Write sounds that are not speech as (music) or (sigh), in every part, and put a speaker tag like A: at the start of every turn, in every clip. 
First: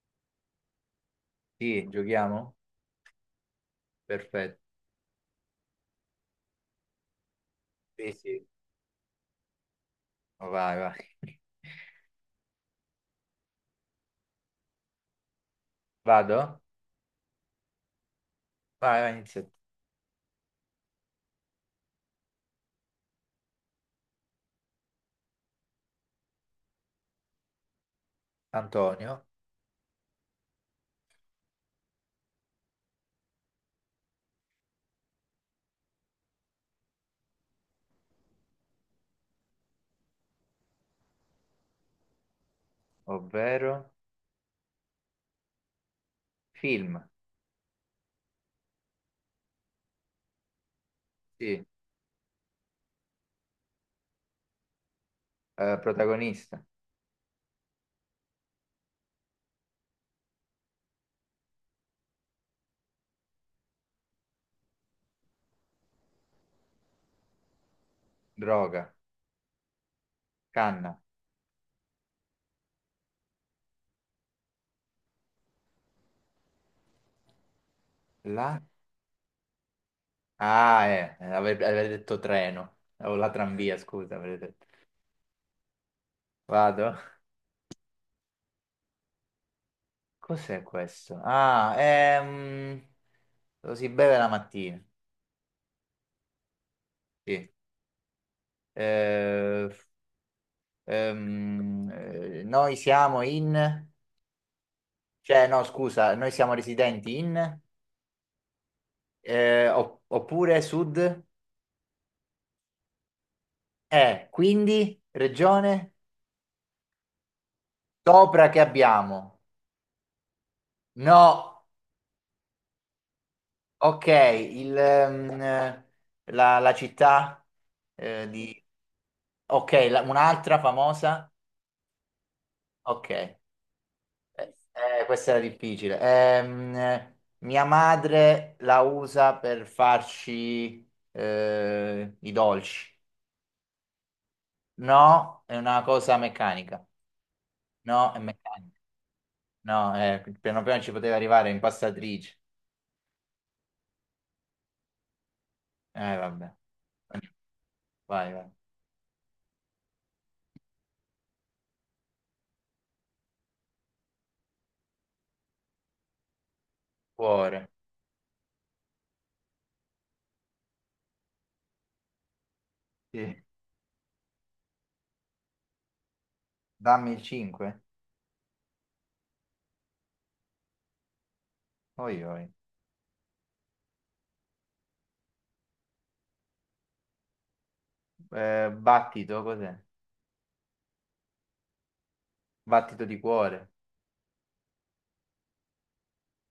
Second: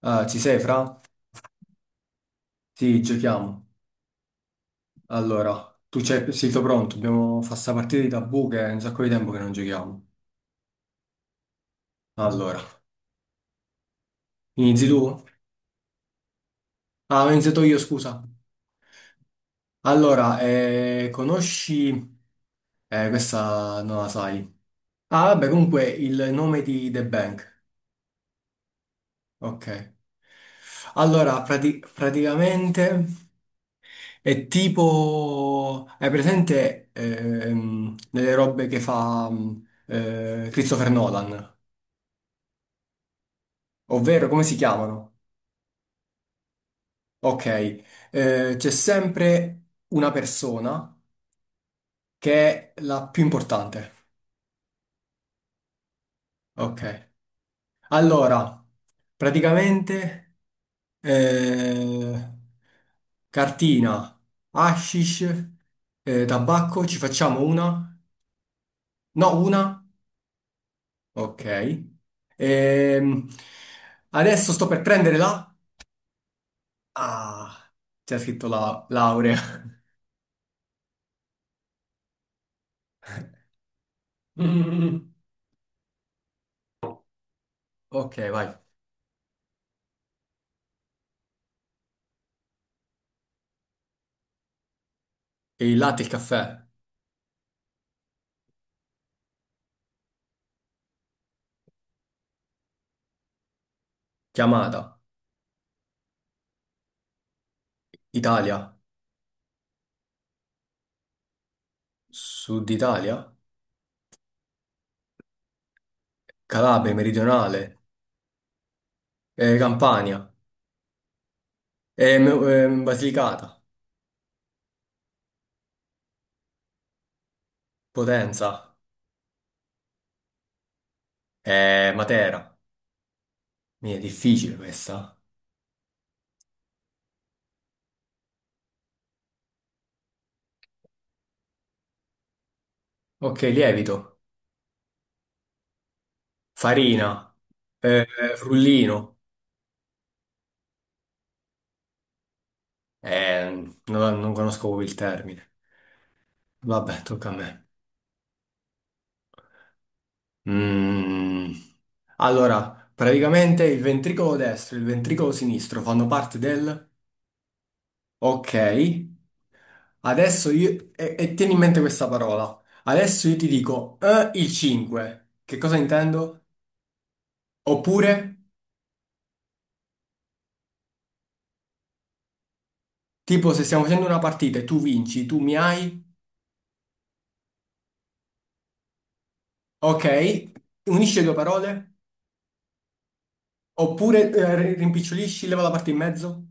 A: Ah, ci sei, Fra?
B: Sì, giochiamo?
A: Sì, giochiamo.
B: Perfetto.
A: Allora, tu c'è, sei tu pronto? Dobbiamo fare sta partita di
B: Sì, sì.
A: tabù che è un sacco di tempo che non giochiamo.
B: Vai, vai.
A: Allora, inizi tu?
B: Vado?
A: Ah, ho iniziato io, scusa.
B: Vai, vai, inizia.
A: Allora, conosci... Questa non la sai. Ah, vabbè, comunque il nome di The Bank.
B: Antonio,
A: Ok. Allora, praticamente è tipo... Hai presente nelle robe che fa Christopher Nolan?
B: ovvero
A: Ovvero, come si chiamano?
B: film.
A: Ok, c'è sempre una persona
B: Sì.
A: che è la più importante.
B: Protagonista.
A: Ok, allora, praticamente, eh, cartina, hashish, tabacco, ci facciamo una?
B: Droga.
A: No, una?
B: Canna.
A: Ok. Ehm, Adesso sto per prendere la... Ah, c'è scritto
B: La?
A: la laurea. (laughs)
B: Ah, avevo detto treno. O la tramvia, scusa, avevo detto.
A: Mm.
B: Vado?
A: Ok, vai.
B: Cos'è questo? Ah, Lo si beve la mattina.
A: E il latte e il caffè,
B: Sì. Eh, noi siamo in...
A: chiamata,
B: Cioè, no, scusa, noi siamo residenti in,
A: Italia,
B: oppure sud,
A: Sud Italia,
B: quindi regione
A: Calabria, Meridionale,
B: sopra che abbiamo.
A: Campania,
B: No,
A: Basilicata,
B: ok, la città di...
A: Potenza,
B: Ok, un'altra famosa?
A: Matera.
B: Ok,
A: Mi è difficile questa.
B: questa era difficile. Mia madre la usa per farci i dolci.
A: Ok, lievito,
B: No, è una cosa meccanica.
A: farina, eh,
B: No, è meccanica.
A: frullino.
B: No, piano piano ci poteva arrivare impastatrice.
A: Non conosco proprio il termine.
B: Vabbè.
A: Vabbè, tocca a me.
B: Vai, vai.
A: Mm. Allora, praticamente il ventricolo destro e il ventricolo sinistro fanno parte del...
B: Cuore.
A: Ok. Adesso io, e tieni in mente questa parola. Adesso io
B: Sì.
A: ti dico il 5. Che cosa intendo?
B: Dammi il 5.
A: Oppure,
B: Oi, oi.
A: tipo, se stiamo facendo una partita e tu vinci, tu mi hai,
B: Battito, cos'è?
A: ok, unisci le due parole.
B: Battito di cuore.
A: Oppure rimpicciolisci, leva la parte in mezzo.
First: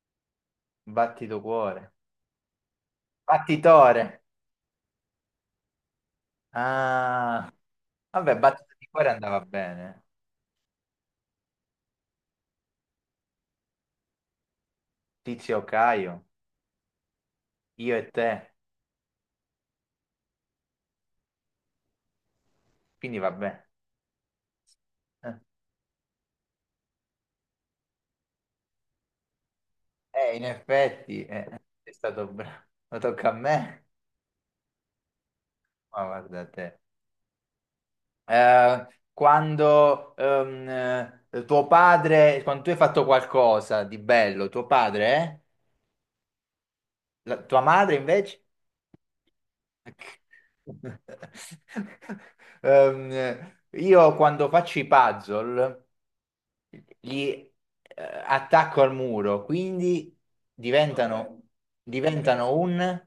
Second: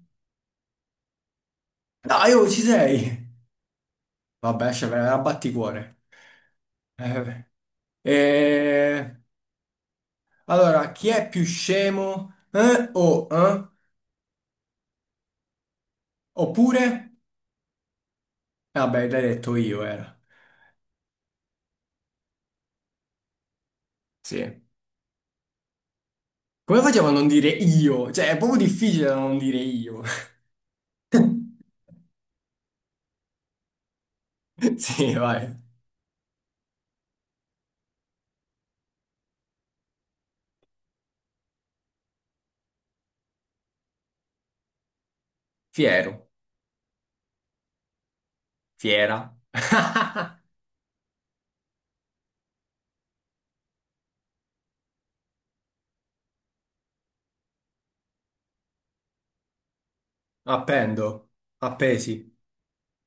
B: Battito cuore.
A: Dai, oh, ci sei!
B: Battitore.
A: Vabbè, cioè, vai, abbatticuore. Vabbè.
B: Ah. Vabbè, battito di cuore
A: Eh,
B: andava bene.
A: allora, chi è più scemo? O eh?
B: Tizio Caio.
A: Oppure,
B: Io e te.
A: vabbè, l'hai detto io, era.
B: Quindi vabbè.
A: Sì.
B: Eh,
A: Come facciamo a non dire io? Cioè, è proprio difficile da non dire io.
B: in effetti,
A: (laughs)
B: è stato bravo. Ma tocca a me.
A: Sì, vai.
B: Ma guarda te. eh, quando tuo padre, quando tu hai fatto qualcosa di bello, tuo padre, eh?
A: Fiero,
B: Tua madre invece?
A: fiera. (laughs)
B: (laughs) Io quando faccio i puzzle li attacco al muro, quindi
A: Appendo,
B: diventano,
A: appesi,
B: diventano un...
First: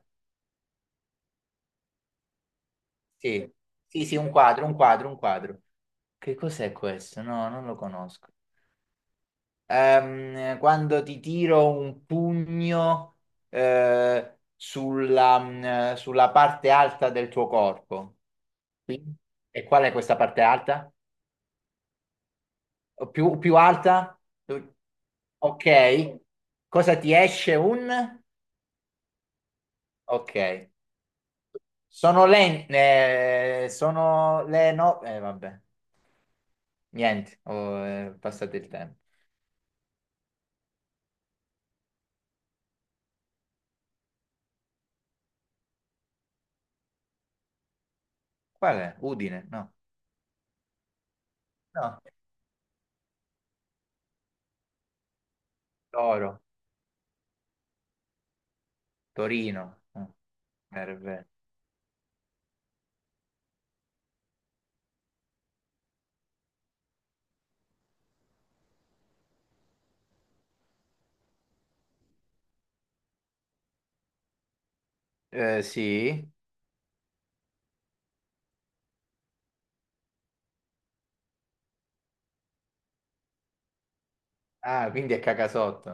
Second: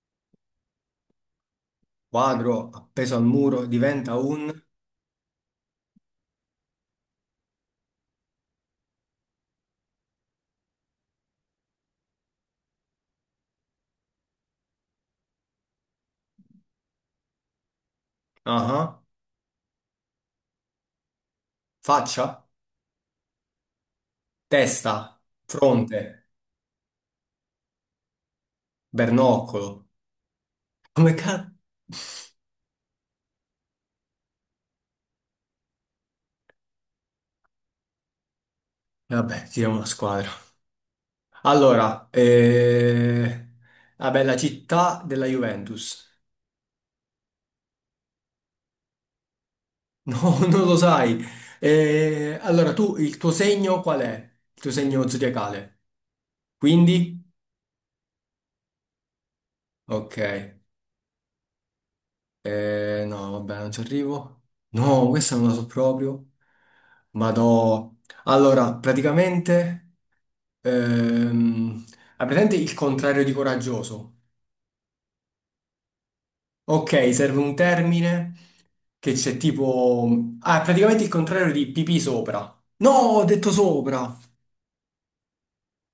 A: quadro, appeso al
B: Sì,
A: muro,
B: sì,
A: diventa
B: sì, un
A: un...
B: quadro, un quadro, un quadro. Che cos'è questo? No, non lo conosco. Quando ti tiro un pugno sulla, sulla parte alta del tuo corpo.
A: Ah,
B: Qui? E qual è questa parte alta?
A: faccia,
B: O più alta? Tu-
A: testa,
B: Ok.
A: fronte,
B: Cosa ti esce? Un?
A: bernoccolo.
B: Ok.
A: Come cazzo?
B: Sono le... sono le no... vabbè. Niente, ho passato il tempo.
A: Vabbè, siamo una squadra. Allora, vabbè, la città della Juventus.
B: Qual è? Udine? No.
A: No, (laughs) non lo sai.
B: No.
A: Allora, tu, il tuo segno qual è? Il tuo segno zodiacale?
B: Toro.
A: Quindi?
B: Torino.
A: Ok.
B: Nerve.
A: No, vabbè, non ci arrivo. No, questa non la so proprio. Ma no. Allora, praticamente... ehm, hai presente il contrario di coraggioso?
B: Sì.
A: Ok, serve un termine che c'è tipo... Ah, praticamente il contrario di pipì sopra. No, ho detto sopra.
B: Ah, quindi è cacasotto.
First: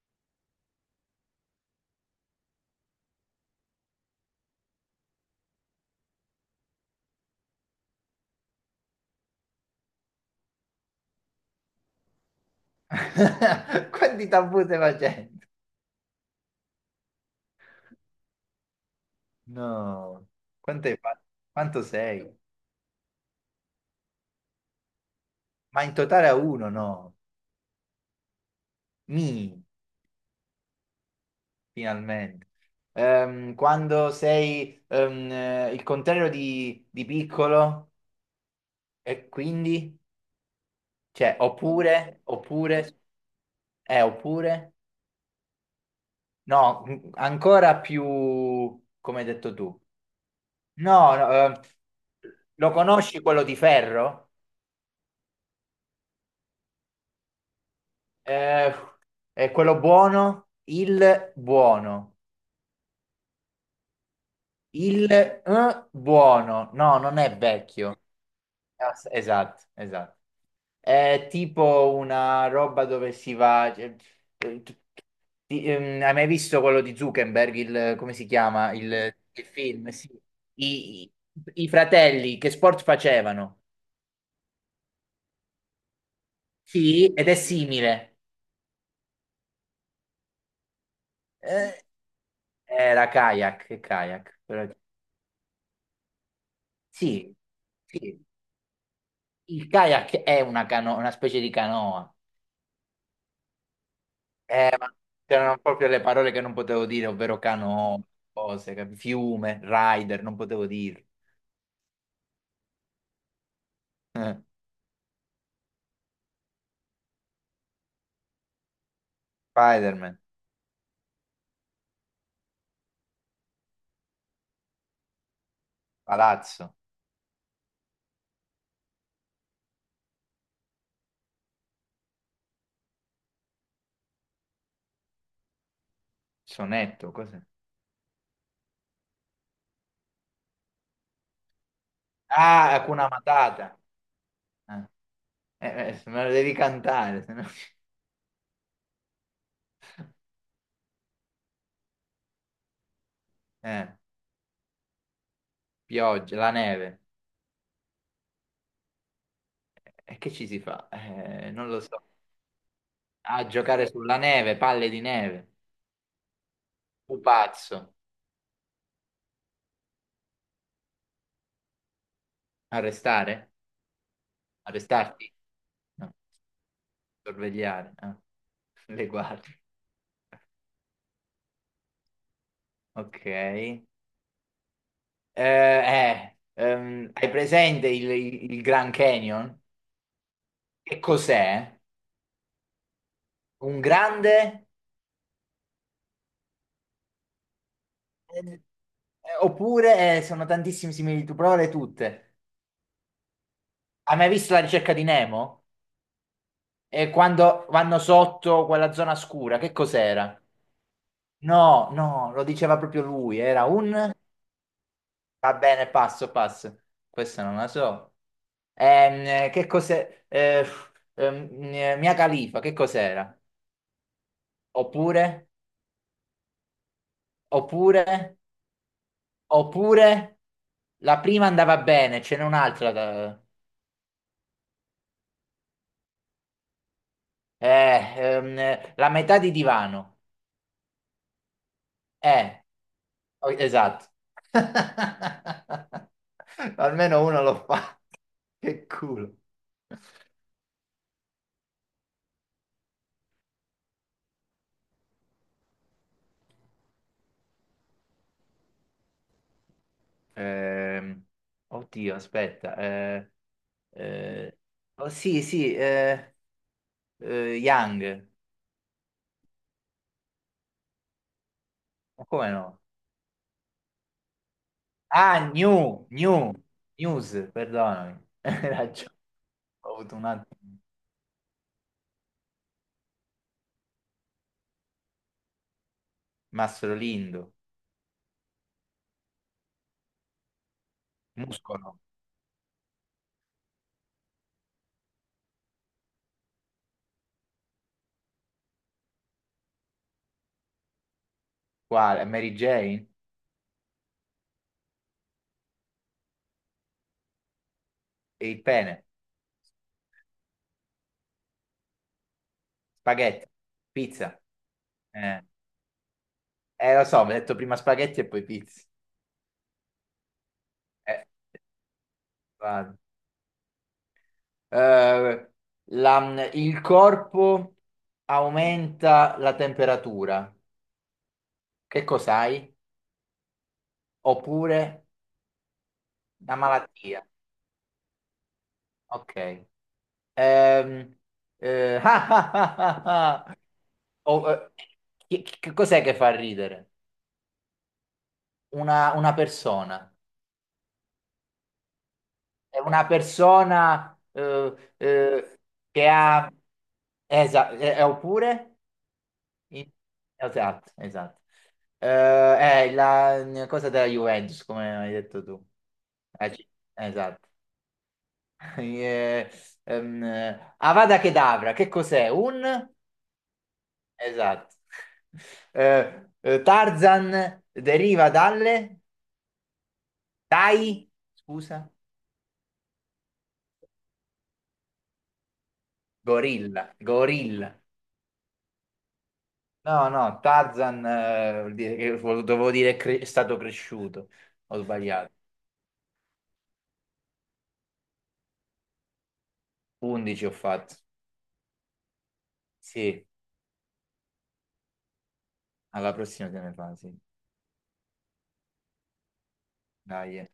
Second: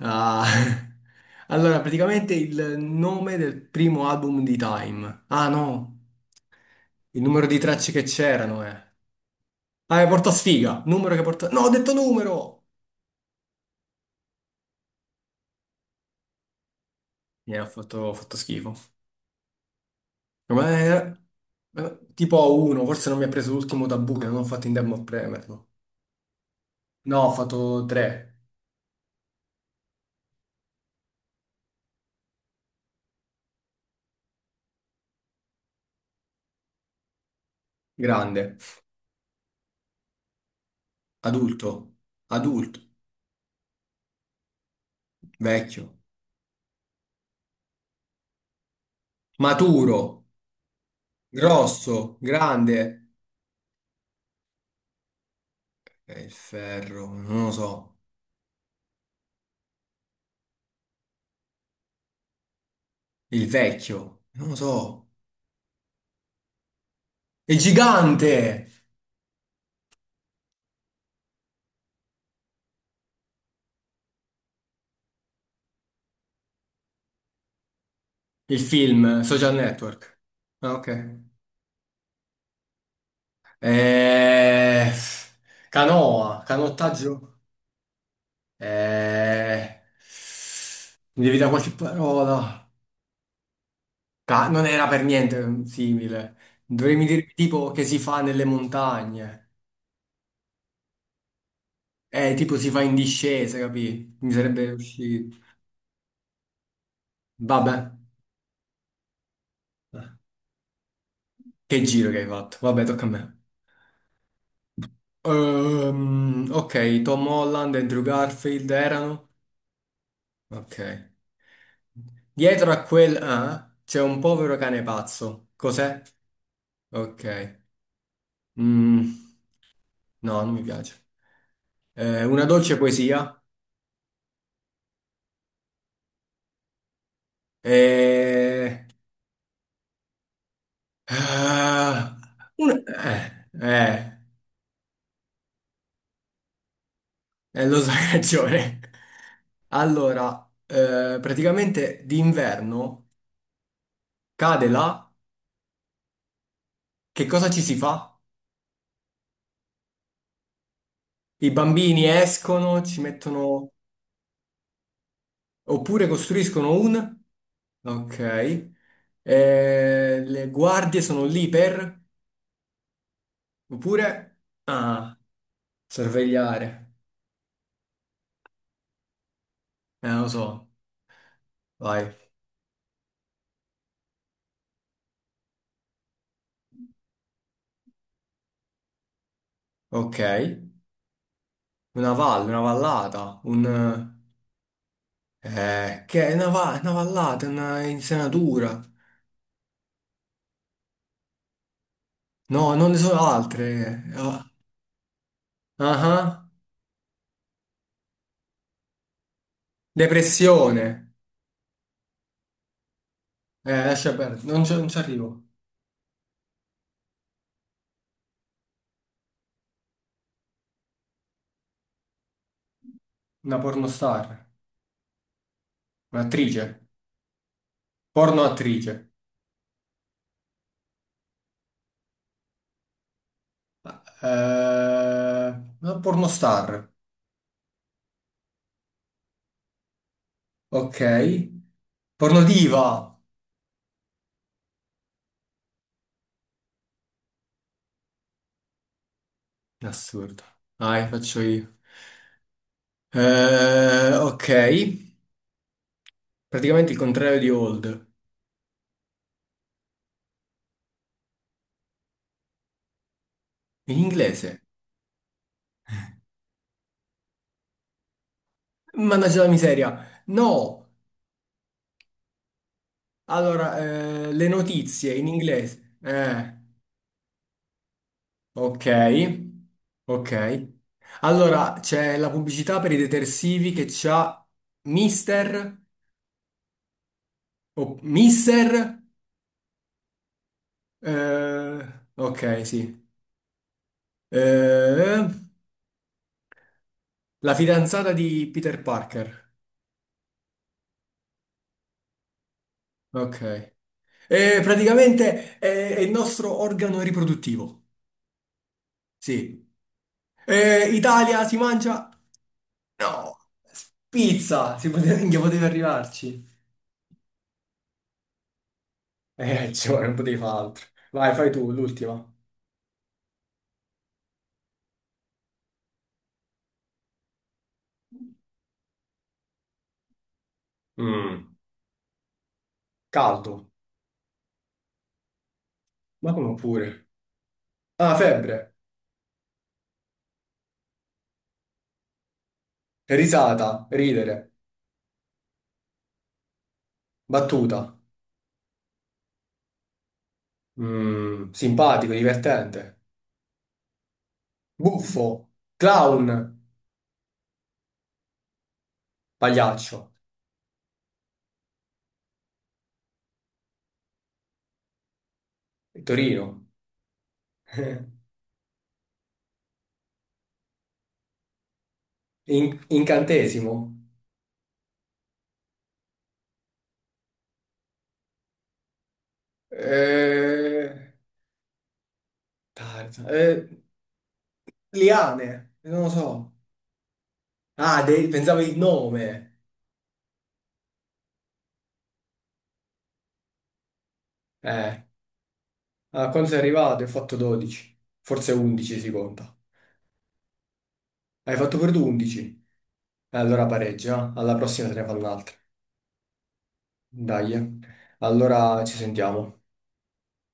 A: Ah, (laughs) allora, praticamente il nome del primo album di Time. Ah, no, il numero di tracce che c'erano, eh. Ah, porta sfiga, numero che porta... No, ho detto numero!
B: (laughs) Quanti tabù stai facendo?
A: Mi ha fatto schifo.
B: No.
A: Ma
B: Quanto hai
A: è-
B: fatto? Quanto sei?
A: tipo a uno, forse non mi ha preso l'ultimo tabù che non ho fatto in tempo a premerlo.
B: Ma in totale a uno, no.
A: No, ho fatto tre.
B: Mi, finalmente. Quando sei il contrario di piccolo
A: Grande,
B: e quindi, cioè,
A: adulto,
B: oppure,
A: adulto,
B: oppure, oppure,
A: vecchio,
B: no, ancora più, come hai detto tu.
A: maturo,
B: No, no, ehm,
A: grosso,
B: lo
A: grande.
B: conosci quello di ferro?
A: E il ferro, non lo so.
B: Eh, è quello buono? Il buono.
A: Il vecchio, non lo so.
B: Il buono. No, non è
A: È
B: vecchio.
A: gigante!
B: Esatto, esatto. È tipo una roba dove si va... cioè, eh, t- hai mai visto quello di Zuckerberg? Come si
A: Il
B: chiama? Il,
A: film,
B: il
A: Social
B: film? Sì.
A: Network. Ah,
B: I, i-
A: ok.
B: i fratelli che sport facevano?
A: Eh, Canoa,
B: Sì, ed
A: canottaggio.
B: è simile.
A: Eh, Mi devi dare qualche
B: Eh,
A: parola.
B: era kayak, kayak.
A: Non
B: Però-
A: era per niente simile. Dovremmo dire
B: Sì,
A: tipo che si
B: sì.
A: fa nelle montagne.
B: Il kayak è una specie di canoa.
A: Tipo si fa in discesa, capì? Mi sarebbe
B: Ma
A: uscito.
B: c'erano proprio le parole che non potevo dire, ovvero
A: Vabbè.
B: canoa, cose, fiume, rider, non potevo dire.
A: Che giro che hai fatto. Vabbè, tocca a me.
B: Eh,
A: Ok, Tom Holland e Andrew Garfield erano?
B: Spider-Man,
A: Ok. Dietro a quel c'è un povero cane pazzo. Cos'è?
B: palazzo,
A: Ok. Mm, no, non mi piace. Una dolce poesia.
B: sonetto, cos'è?
A: Eh, ah,
B: Ah,
A: un-
B: Hakuna
A: eh,
B: Matata.
A: eh,
B: Eh, me lo devi cantare, se no-
A: lo so, hai ragione.
B: (laughs)
A: Allora, praticamente d'inverno
B: Eh,
A: cade là.
B: pioggia, la neve.
A: Che cosa ci si fa?
B: E che ci si fa?
A: I
B: Non lo so.
A: bambini escono, ci
B: A
A: mettono
B: giocare sulla neve, palle di neve.
A: oppure costruiscono un,
B: Pupazzo.
A: ok. Le guardie sono lì per
B: Arrestare?
A: oppure ah,
B: Arrestarti? No.
A: sorvegliare.
B: Sorvegliare, eh. (laughs) Le guardie.
A: Lo so. Vai.
B: Ok. Hai presente il Grand Canyon?
A: Ok.
B: Che cos'è?
A: Una valle, una vallata, un
B: Un grande?
A: che è una vallata, una
B: Eh,
A: insenatura.
B: oppure sono tantissime similitudini, provale tutte.
A: No, non ne sono altre.
B: Hai mai
A: Ah,
B: visto la ricerca di Nemo?
A: ah.
B: E quando vanno sotto quella zona scura, che cos'era?
A: Depressione.
B: No, no, lo diceva proprio lui, era un...
A: Lascia perdere, non ci arrivo.
B: Va bene, passo, passo. Questa non la so. Che cos'è? Ehm, Mia Khalifa, che cos'era?
A: Una pornostar,
B: Oppure,
A: un'attrice.
B: oppure,
A: Porno attrice.
B: oppure, la prima andava bene, ce n'è un'altra. da-
A: Eh, Pornostar.
B: eh, ehm, la metà di divano.
A: Ok.
B: Eh,
A: Pornodiva.
B: oh, esatto. (laughs) Almeno uno lo fa. Che culo.
A: Assurdo. Dai, faccio io. Ok. Praticamente il contrario di old.
B: Ehm, oddio, aspetta.
A: In
B: Eh,
A: inglese.
B: oh, sì, sì, Young.
A: Mannaggia la miseria. No.
B: Ma come no?
A: Allora, le notizie in
B: Ah,
A: inglese.
B: news, perdonami. (laughs) Hai
A: Ok.
B: ragione. Ho avuto un
A: Ok.
B: attimo.
A: Allora, c'è la pubblicità per i detersivi che c'ha Mister
B: Mastro Lindo,
A: o Mister. Eh,
B: muscolo,
A: ok, sì. Eh, la fidanzata di Peter Parker.
B: quale? Mary Jane?
A: Ok. Praticamente è il nostro organo riproduttivo.
B: E il pene?
A: Sì. Italia si mangia? No.
B: Spaghetti? Pizza?
A: Pizza. Si poteva, minchia,
B: Eh,
A: poteva arrivarci.
B: lo so, mi hai detto prima spaghetti e poi pizza.
A: (laughs) Cioè, non potevi fare altro.
B: Eh,
A: Vai, fai tu, l'ultima.
B: vado. Eh, il corpo aumenta la temperatura.
A: Mm.
B: Che cos'hai?
A: Caldo.
B: Oppure
A: Ma come
B: una
A: pure?
B: malattia.
A: Ah, febbre.
B: Ok. Ehm, (laughs) ah, ah, ah, ah.
A: Risata.
B: Oh,
A: Ridere.
B: Che cos'è che fa ridere?
A: Battuta.
B: Una persona.
A: Simpatico,
B: È
A: divertente.
B: una persona
A: Buffo,
B: che
A: clown,
B: ha... Oppure... in-
A: pagliaccio,
B: Esatto, esatto. È la cosa della Juventus, come hai detto tu.
A: Torino,
B: Eh, ci- Esatto.
A: (laughs)
B: (laughs) Eh, Avada Kedavra, che cos'è? Un...
A: Incantesimo,
B: Esatto. Tarzan deriva dalle
A: eh,
B: dai, scusa,
A: tarza, eh, liane, non lo so.
B: gorilla, gorilla.
A: Ah, pensavo il nome.
B: No, no, Tarzan vuol dire dovevo dire è stato cresciuto. Ho
A: Eh,
B: sbagliato.
A: A quando sei arrivato? Hai fatto 12, forse 11 si conta.
B: 11 ho fatto.
A: Hai fatto per tu 11?
B: Sì,
A: Allora pareggia, alla prossima te ne fanno un'altra.
B: alla prossima te ne fa, sì.
A: Dai, eh. Allora ci sentiamo.
B: Dai. Eh.